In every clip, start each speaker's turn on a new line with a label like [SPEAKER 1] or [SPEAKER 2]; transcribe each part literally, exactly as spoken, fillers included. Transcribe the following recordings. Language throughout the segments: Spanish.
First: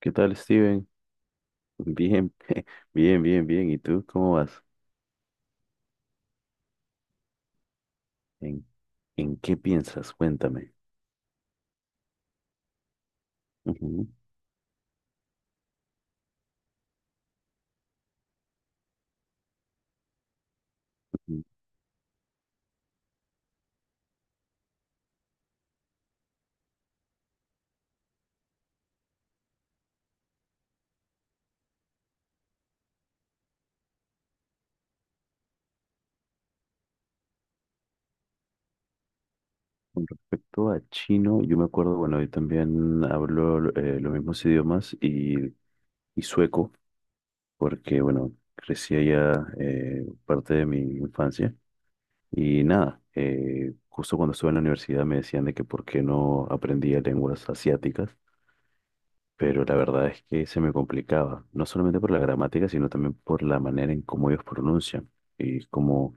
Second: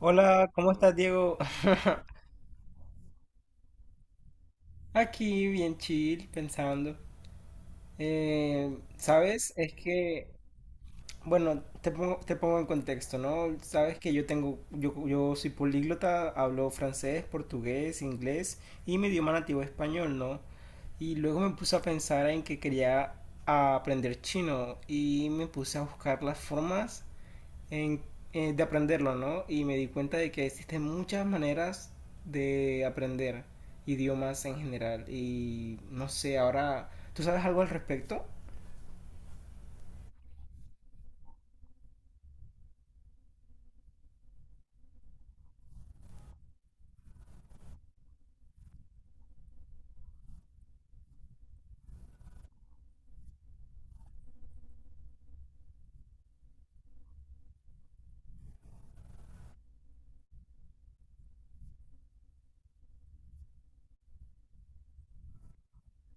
[SPEAKER 1] ¿Qué tal,
[SPEAKER 2] Hola, ¿cómo
[SPEAKER 1] Steven?
[SPEAKER 2] estás, Diego?
[SPEAKER 1] Bien, bien, bien, bien. ¿Y tú cómo vas?
[SPEAKER 2] Aquí bien chill, pensando.
[SPEAKER 1] ¿En,
[SPEAKER 2] Eh,
[SPEAKER 1] en
[SPEAKER 2] ¿sabes?
[SPEAKER 1] qué
[SPEAKER 2] Es
[SPEAKER 1] piensas?
[SPEAKER 2] que,
[SPEAKER 1] Cuéntame.
[SPEAKER 2] bueno, te pongo, te pongo en contexto, ¿no? Sabes
[SPEAKER 1] Ujú.
[SPEAKER 2] que yo tengo, yo, yo soy políglota, hablo francés, portugués, inglés y mi idioma nativo es español, ¿no? Y luego me puse a pensar en que quería aprender chino y me puse a buscar las formas en- eh, de aprenderlo, ¿no? Y me di cuenta de que existen muchas maneras de aprender idiomas en general. Y no sé, ahora, ¿tú sabes algo al respecto?
[SPEAKER 1] Con respecto a chino, yo me acuerdo, bueno, yo también hablo eh, los mismos idiomas y, y sueco, porque, bueno, crecí allá eh, parte de mi infancia. Y nada, eh, justo cuando estuve en la universidad me decían de que por qué no aprendía lenguas asiáticas. Pero la verdad es que se me complicaba, no solamente por la gramática, sino también por la manera en cómo ellos pronuncian y cómo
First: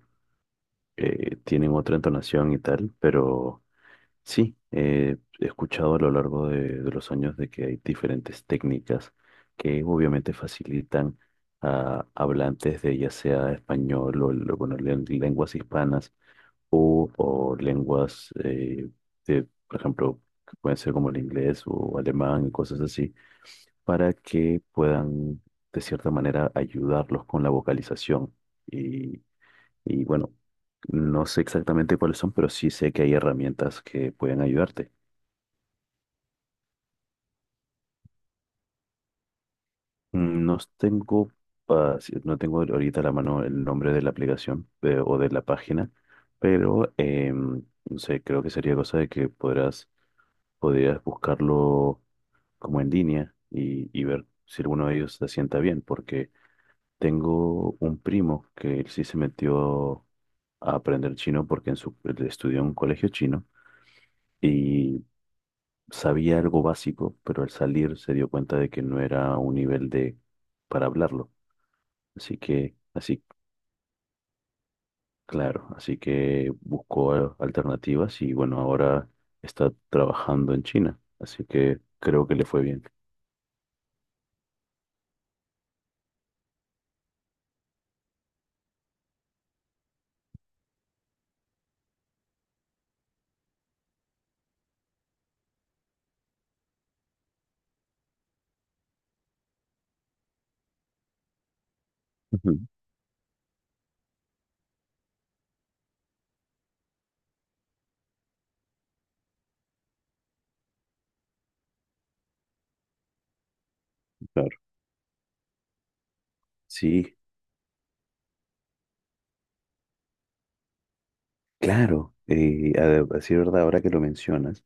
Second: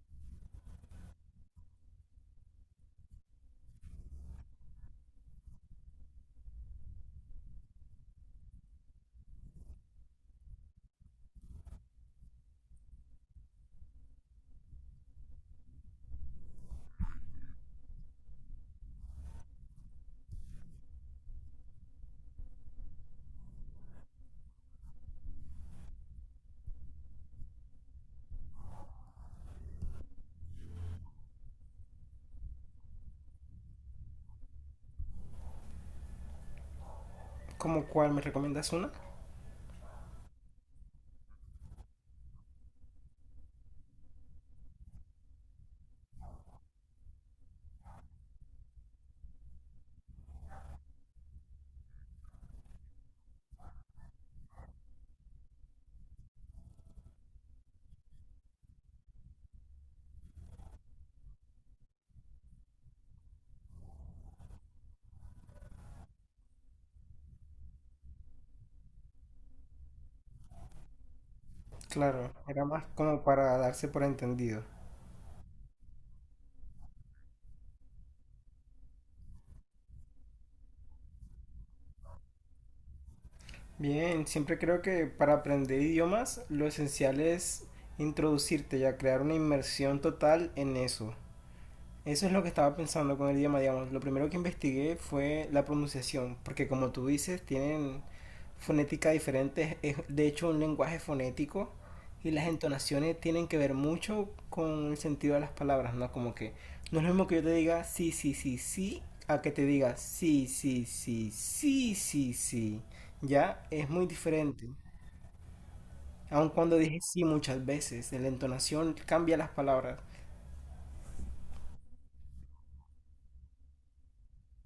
[SPEAKER 1] eh, tienen otra entonación y tal, pero sí, eh, he escuchado a lo largo de, de los años de que hay diferentes técnicas que obviamente facilitan a hablantes de ya sea español o, lo- bueno, len- lenguas hispanas o, o lenguas eh, de, por ejemplo, que pueden ser como el inglés o alemán y cosas así para que puedan, de cierta manera, ayudarlos con la vocalización. Y, y bueno, no sé exactamente cuáles son, pero sí sé que hay herramientas que pueden ayudarte.
[SPEAKER 2] ¿Como cuál? ¿Me recomiendas una?
[SPEAKER 1] Mm, No tengo, ah, sí, no tengo ahorita a la mano el nombre de la aplicación eh, o de la página, pero em, no sé, creo que sería cosa de que podrás, podrías buscarlo como en línea y, y ver si alguno de ellos se sienta bien, porque tengo un primo que él sí se metió a aprender chino porque en su, él estudió en un colegio chino y sabía algo básico, pero al salir se dio cuenta de que no era un nivel de para hablarlo.
[SPEAKER 2] Claro,
[SPEAKER 1] Así
[SPEAKER 2] era
[SPEAKER 1] que,
[SPEAKER 2] más como
[SPEAKER 1] así,
[SPEAKER 2] para darse por entendido.
[SPEAKER 1] claro, así que buscó a- alternativas y bueno, ahora está trabajando en China. Así que creo que le fue bien.
[SPEAKER 2] Bien, siempre creo que para aprender idiomas lo esencial es introducirte y a crear una inmersión total en eso. Eso es lo que estaba pensando con el idioma, digamos. Lo primero que investigué fue la pronunciación, porque como tú dices, tienen fonética diferente, es de hecho un lenguaje fonético y las
[SPEAKER 1] Ujú.
[SPEAKER 2] entonaciones tienen que ver mucho con el sentido de las palabras, ¿no? Como que no es lo mismo que yo te diga sí, sí, sí, sí, a que te diga sí, sí, sí, sí, sí, sí. Ya es muy
[SPEAKER 1] Claro.
[SPEAKER 2] diferente. Aun cuando dije
[SPEAKER 1] Sí,
[SPEAKER 2] sí muchas veces, la entonación cambia las palabras.
[SPEAKER 1] claro. Eh, a, a decir verdad, ahora que lo mencionas.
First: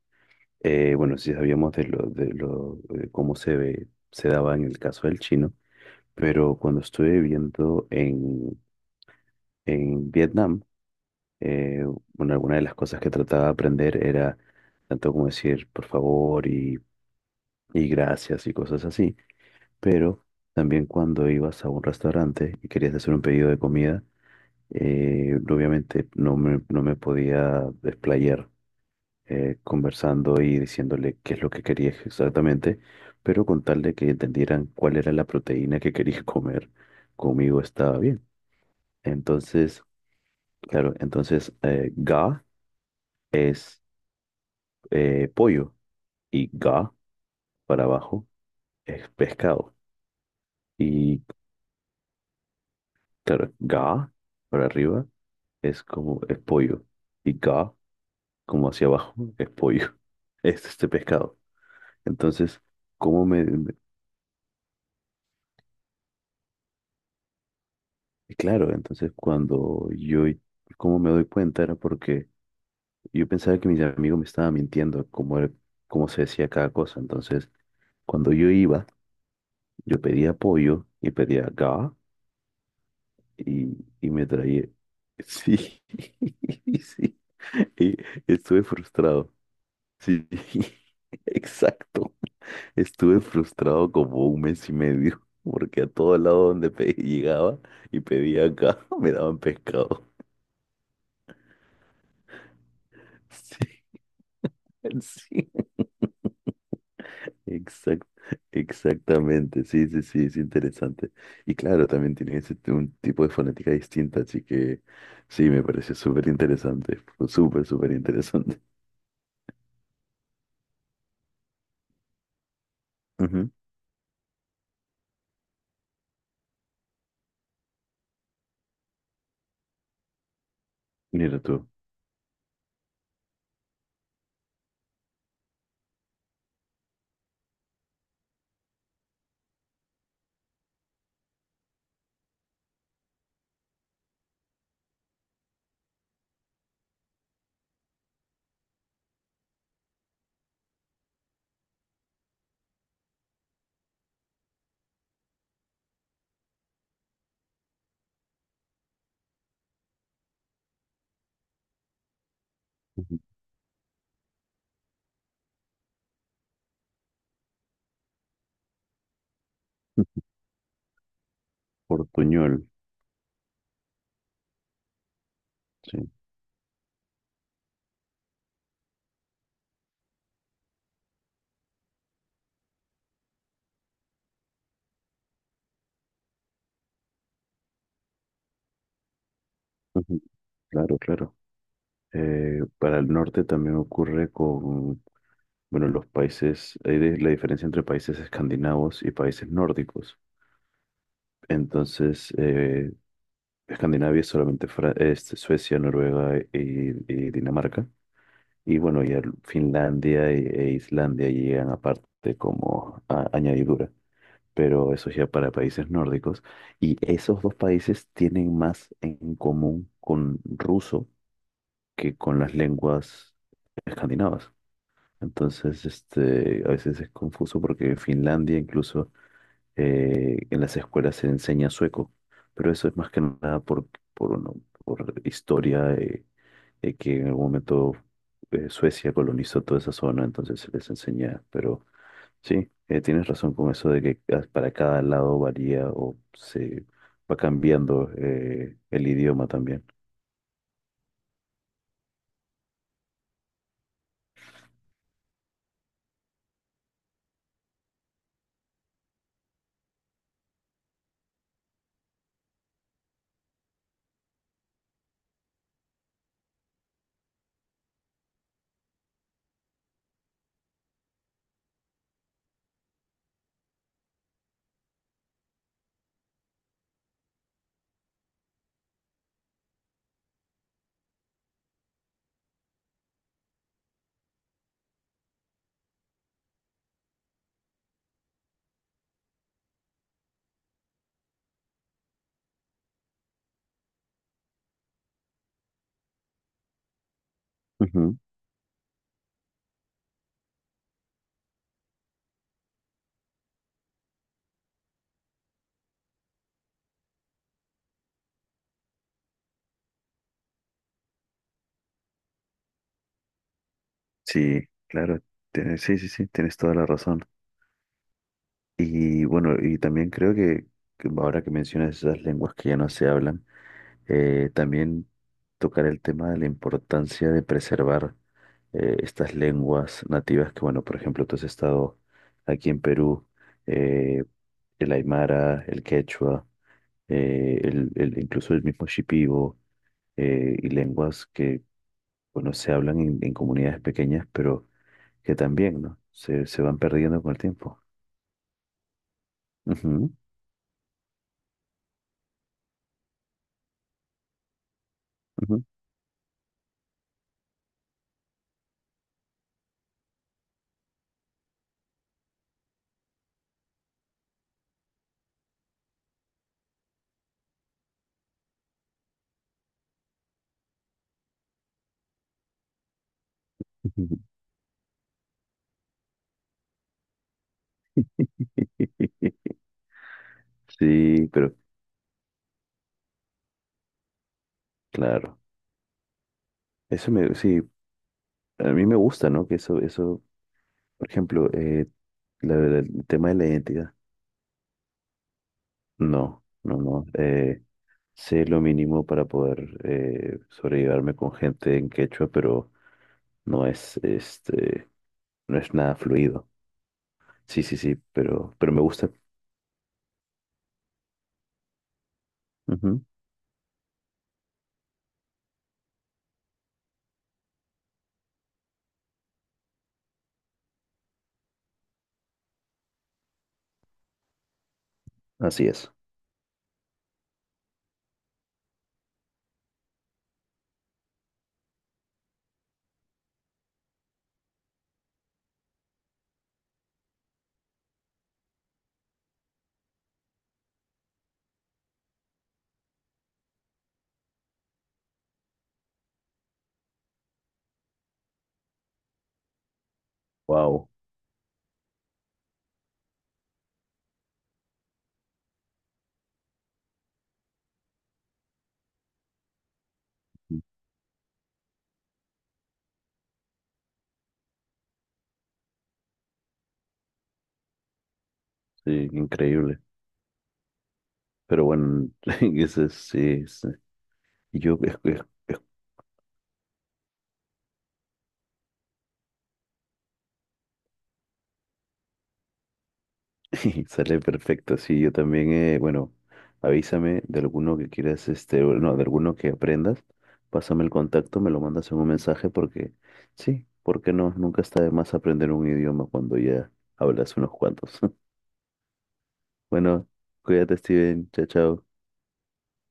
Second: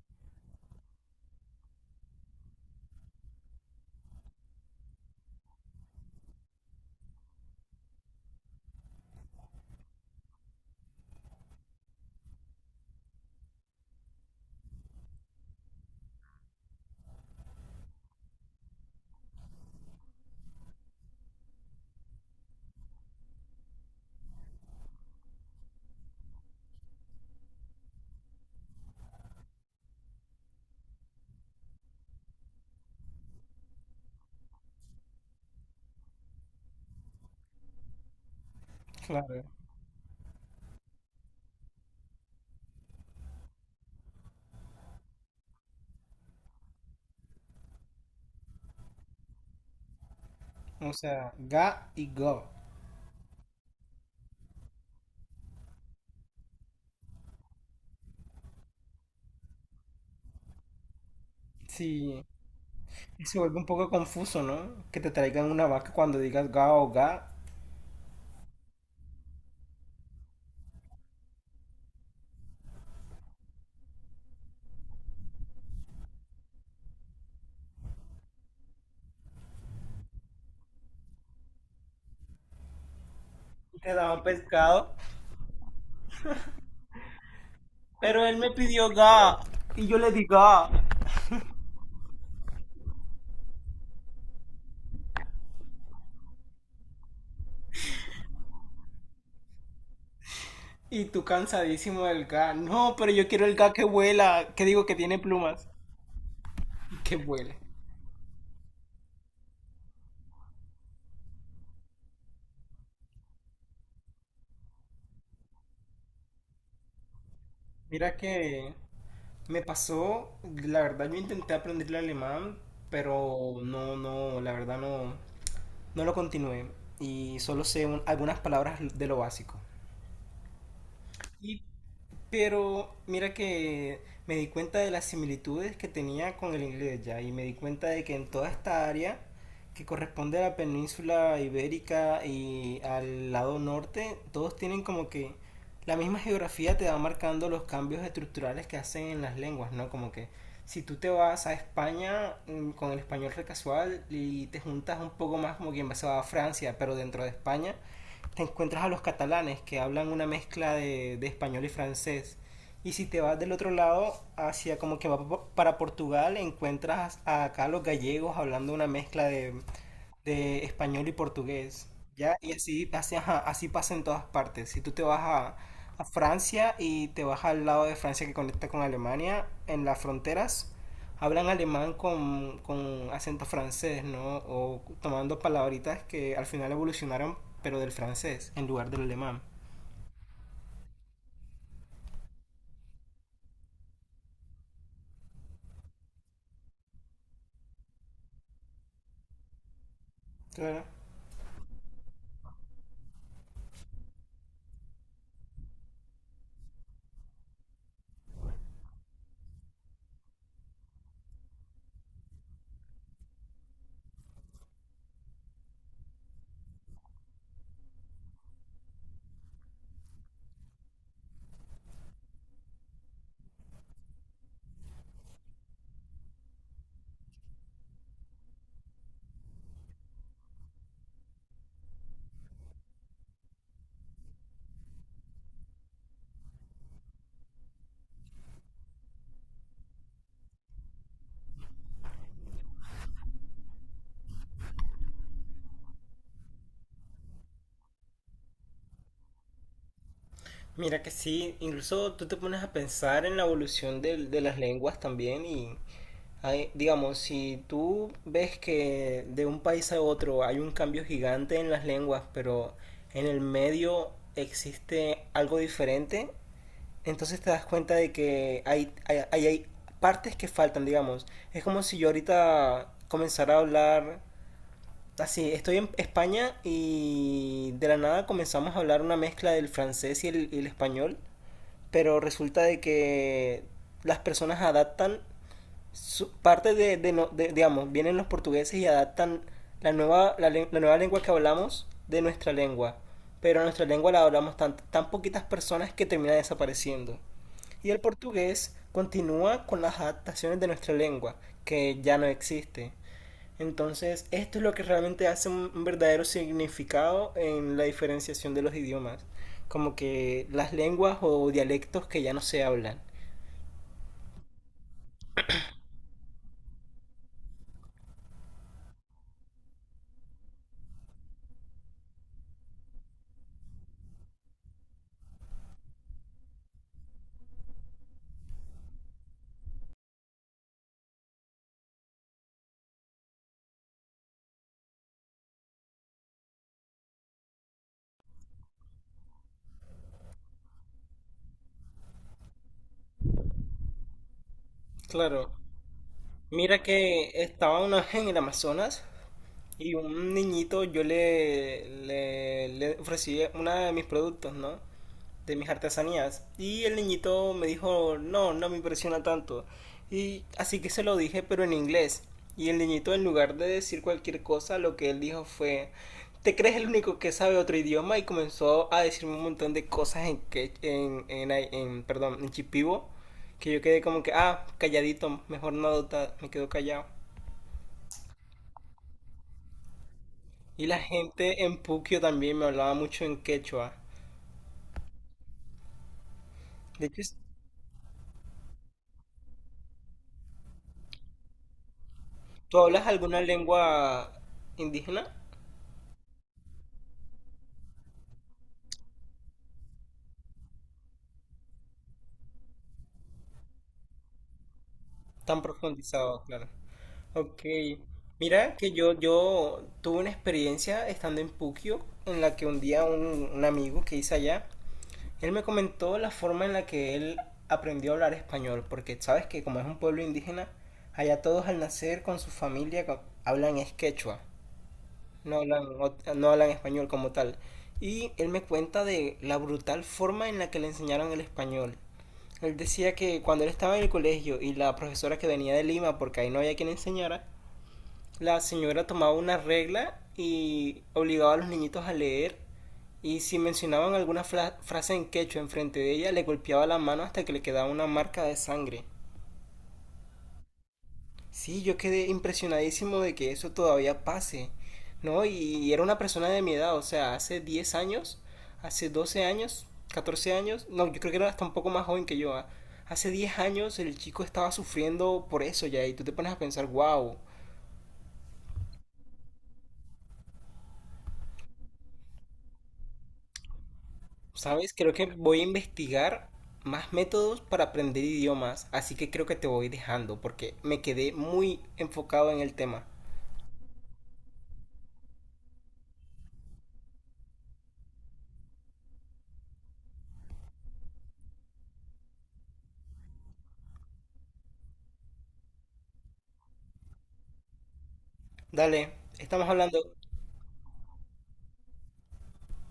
[SPEAKER 1] Eh, bueno, sí sabíamos de lo, de lo, de cómo se ve, se daba en el caso del chino, pero cuando estuve viviendo en, en Vietnam, eh, bueno, alguna de las cosas que trataba de aprender era tanto como decir por favor y, y gracias y cosas así, pero también cuando ibas a un restaurante y querías hacer un pedido de comida, eh, obviamente no me, no me podía desplayar eh, conversando y diciéndole qué es lo que quería exactamente, pero con tal de que entendieran cuál era la proteína que quería comer, conmigo estaba bien.
[SPEAKER 2] Claro.
[SPEAKER 1] Entonces, claro, entonces eh, ga es eh, pollo y ga para abajo es pescado.
[SPEAKER 2] O
[SPEAKER 1] Y
[SPEAKER 2] sea, ga y go.
[SPEAKER 1] claro, ga para arriba es como es pollo y ga como hacia abajo es pollo, es este pescado.
[SPEAKER 2] Sí,
[SPEAKER 1] Entonces, ¿cómo
[SPEAKER 2] se
[SPEAKER 1] me,
[SPEAKER 2] vuelve un poco confuso, ¿no? Que te traigan una vaca cuando digas ga o ga.
[SPEAKER 1] y claro, entonces cuando yo, cómo me doy cuenta, era porque yo pensaba que mis amigos me estaban mintiendo, como, era- como se decía cada cosa. Entonces, cuando yo iba, yo pedía pollo y pedía ga y,
[SPEAKER 2] Te
[SPEAKER 1] y
[SPEAKER 2] daban
[SPEAKER 1] me traía.
[SPEAKER 2] pescado,
[SPEAKER 1] Sí, sí. Y
[SPEAKER 2] pero él me
[SPEAKER 1] estuve
[SPEAKER 2] pidió
[SPEAKER 1] frustrado.
[SPEAKER 2] ga y yo le di
[SPEAKER 1] Sí,
[SPEAKER 2] ga.
[SPEAKER 1] exacto. Estuve frustrado como un mes y medio, porque a todo lado donde pe- llegaba y pedía acá, me daban pescado.
[SPEAKER 2] Y tú cansadísimo del ga. No, pero yo quiero el ga que
[SPEAKER 1] Sí.
[SPEAKER 2] vuela, que digo que tiene
[SPEAKER 1] Sí,
[SPEAKER 2] plumas. Que vuele.
[SPEAKER 1] exact- exactamente, sí, sí, sí, es interesante. Y claro, también tiene ese t- un tipo de fonética distinta, así que sí, me pareció súper interesante, fue súper, súper
[SPEAKER 2] Mira
[SPEAKER 1] interesante.
[SPEAKER 2] que me pasó, la verdad yo intenté aprender el alemán,
[SPEAKER 1] Ujú.
[SPEAKER 2] pero no, no, la verdad no, no lo continué. Y solo sé un- algunas palabras de lo básico.
[SPEAKER 1] Mira tú.
[SPEAKER 2] Pero mira que me di cuenta de las similitudes que tenía con el inglés ya y me di cuenta de que en toda esta área que corresponde a la península ibérica y al lado norte, todos tienen como que la misma geografía te va marcando los cambios estructurales que hacen en las lenguas, ¿no? Como que si tú te vas a España mm, con el español recasual y te juntas un poco más como quien va se va a Francia, pero dentro de España, te encuentras a los catalanes que hablan una mezcla de, de español y francés. Y si
[SPEAKER 1] Ujú.
[SPEAKER 2] te vas del otro lado, hacia como que va para Portugal, encuentras a acá los gallegos hablando una mezcla de, de español y portugués, ¿ya? Y
[SPEAKER 1] Portuñol,
[SPEAKER 2] así, así, ajá, así pasa en todas partes. Si tú te vas a, a
[SPEAKER 1] sí.
[SPEAKER 2] Francia y te vas al lado de Francia que conecta con Alemania, en las fronteras hablan alemán con, con acento francés, ¿no? O tomando palabritas que al final evolucionaron, pero del francés, en lugar del alemán.
[SPEAKER 1] Ujú. Claro, claro. Eh, para el norte también ocurre con, bueno, los países, hay de- la diferencia entre países escandinavos y países nórdicos.
[SPEAKER 2] Claro.
[SPEAKER 1] Entonces, eh, Escandinavia es solamente Fra- este, Suecia, Noruega y, y Dinamarca. Y bueno, ya Finlandia e, e Islandia llegan aparte como a- añadidura, pero eso ya para países nórdicos. Y esos dos países tienen más en común con ruso que con las lenguas escandinavas. Entonces, este, a veces es confuso porque Finlandia incluso eh, en las escuelas se enseña sueco, pero eso es más que nada por, por, no- por historia, eh, eh, que en algún momento eh, Suecia colonizó toda esa zona, entonces se les enseña, pero sí, eh, tienes razón con eso de que ca- para cada lado varía o se va cambiando eh, el idioma también.
[SPEAKER 2] Mira que sí, incluso tú te pones a pensar en la evolución del- de, las lenguas también y hay- digamos, si tú ves que de un país a otro hay un cambio gigante en las lenguas, pero en el medio existe algo diferente, entonces te das cuenta de que hay, hay, hay- hay partes que faltan, digamos. Es como si yo ahorita comenzara a hablar... Así, estoy en España y de la nada comenzamos a hablar una mezcla del francés y el, y el español, pero resulta de que las personas adaptan su, parte de, de, no- de- digamos, vienen los portugueses y adaptan la nueva, la, la nueva lengua que hablamos de nuestra lengua, pero nuestra lengua la hablamos tan, tan poquitas personas que termina desapareciendo. Y el
[SPEAKER 1] Ujú.
[SPEAKER 2] portugués continúa con las adaptaciones de nuestra lengua, que ya no existe. Entonces, esto es lo que realmente hace un verdadero significado en la diferenciación de los idiomas, como que las lenguas o dialectos que ya no se hablan.
[SPEAKER 1] Sí, claro, tienes- sí, sí, sí, tienes toda la razón. Y bueno, y también creo que que ahora que mencionas esas lenguas que ya no se hablan, Eh, también tocar el tema de la importancia de preservar eh, estas lenguas nativas que, bueno, por ejemplo, tú has estado aquí en Perú, eh, el aymara, el quechua, eh, el, el- incluso el mismo shipibo, eh, y lenguas que, bueno, se hablan en, en comunidades pequeñas, pero que
[SPEAKER 2] Claro,
[SPEAKER 1] también, ¿no? Se, se van
[SPEAKER 2] mira
[SPEAKER 1] perdiendo
[SPEAKER 2] que
[SPEAKER 1] con el tiempo.
[SPEAKER 2] estaba una vez en el Amazonas y
[SPEAKER 1] Ujú,
[SPEAKER 2] un niñito yo le, le, le ofrecí uno de mis productos, ¿no? De
[SPEAKER 1] ujú,
[SPEAKER 2] mis artesanías. Y el niñito me dijo, no, no me impresiona tanto. Y así que se lo dije, pero en inglés. Y el niñito, en lugar de decir cualquier cosa, lo que él dijo fue, ¿te crees el único que sabe otro idioma? Y comenzó a decirme un montón de cosas en, que, en, en, en, perdón, en chipivo, que yo quedé
[SPEAKER 1] ujú.
[SPEAKER 2] como que, ah, calladito, mejor no adoptar, me quedo callado. Y la
[SPEAKER 1] Sí, pero
[SPEAKER 2] gente en Puquio también me hablaba mucho en quechua.
[SPEAKER 1] claro,
[SPEAKER 2] De
[SPEAKER 1] eso
[SPEAKER 2] hecho,
[SPEAKER 1] me, sí, a mí me gusta, ¿no? Que eso, eso por ejemplo, eh, la-
[SPEAKER 2] ¿tú
[SPEAKER 1] la- el
[SPEAKER 2] hablas
[SPEAKER 1] tema de
[SPEAKER 2] alguna
[SPEAKER 1] la identidad.
[SPEAKER 2] lengua indígena?
[SPEAKER 1] No, no, no. Eh, sé lo mínimo para poder eh, sobrellevarme con gente en quechua, pero no es, este, no
[SPEAKER 2] Tan
[SPEAKER 1] es nada
[SPEAKER 2] profundizado,
[SPEAKER 1] fluido.
[SPEAKER 2] claro. Ok.
[SPEAKER 1] Sí, sí, sí, pero, pero
[SPEAKER 2] Mira
[SPEAKER 1] me
[SPEAKER 2] que
[SPEAKER 1] gusta.
[SPEAKER 2] yo, yo tuve una experiencia estando en Puquio, en la que un
[SPEAKER 1] Ujú.
[SPEAKER 2] día un, un amigo que hice allá, él me comentó la forma en la que él aprendió a hablar español, porque sabes que como es un pueblo indígena, allá todos al nacer con su familia co- hablan es quechua, no
[SPEAKER 1] Así
[SPEAKER 2] hablan,
[SPEAKER 1] es.
[SPEAKER 2] ot- no hablan español como tal. Y él me cuenta de la brutal forma en la que le enseñaron el español. Él decía que cuando él estaba en el colegio y la profesora que venía de Lima, porque ahí no había quien enseñara, la señora tomaba una regla y obligaba a los niñitos a leer. Y si mencionaban alguna fra- frase en quechua enfrente de ella, le golpeaba la mano hasta que le quedaba una marca de sangre.
[SPEAKER 1] Wow.
[SPEAKER 2] Sí, yo quedé impresionadísimo de que eso todavía pase, ¿no? Y era una persona de mi edad, o sea, hace diez años, hace doce años, catorce años, no, yo creo que era hasta un poco más joven que yo, ah. Hace diez años el chico estaba sufriendo por eso ya, y tú te pones a pensar, wow,
[SPEAKER 1] Sí, increíble. Pero bueno, ese es- sí, sí. Yo
[SPEAKER 2] ¿sabes?
[SPEAKER 1] es-
[SPEAKER 2] Creo
[SPEAKER 1] es-
[SPEAKER 2] que voy
[SPEAKER 1] escucho.
[SPEAKER 2] a investigar más métodos para aprender idiomas, así que creo que te voy dejando porque me quedé muy enfocado en el tema.
[SPEAKER 1] Sale perfecto, sí, yo también, eh, bueno, avísame de alguno que quieras, este, o no, de alguno que aprendas, pásame el contacto, me lo mandas en un mensaje porque, sí, ¿porque no? Nunca está de más aprender un idioma cuando ya hablas unos cuantos.
[SPEAKER 2] Dale, estamos hablando.
[SPEAKER 1] Bueno, cuídate, Steven, chao, chao.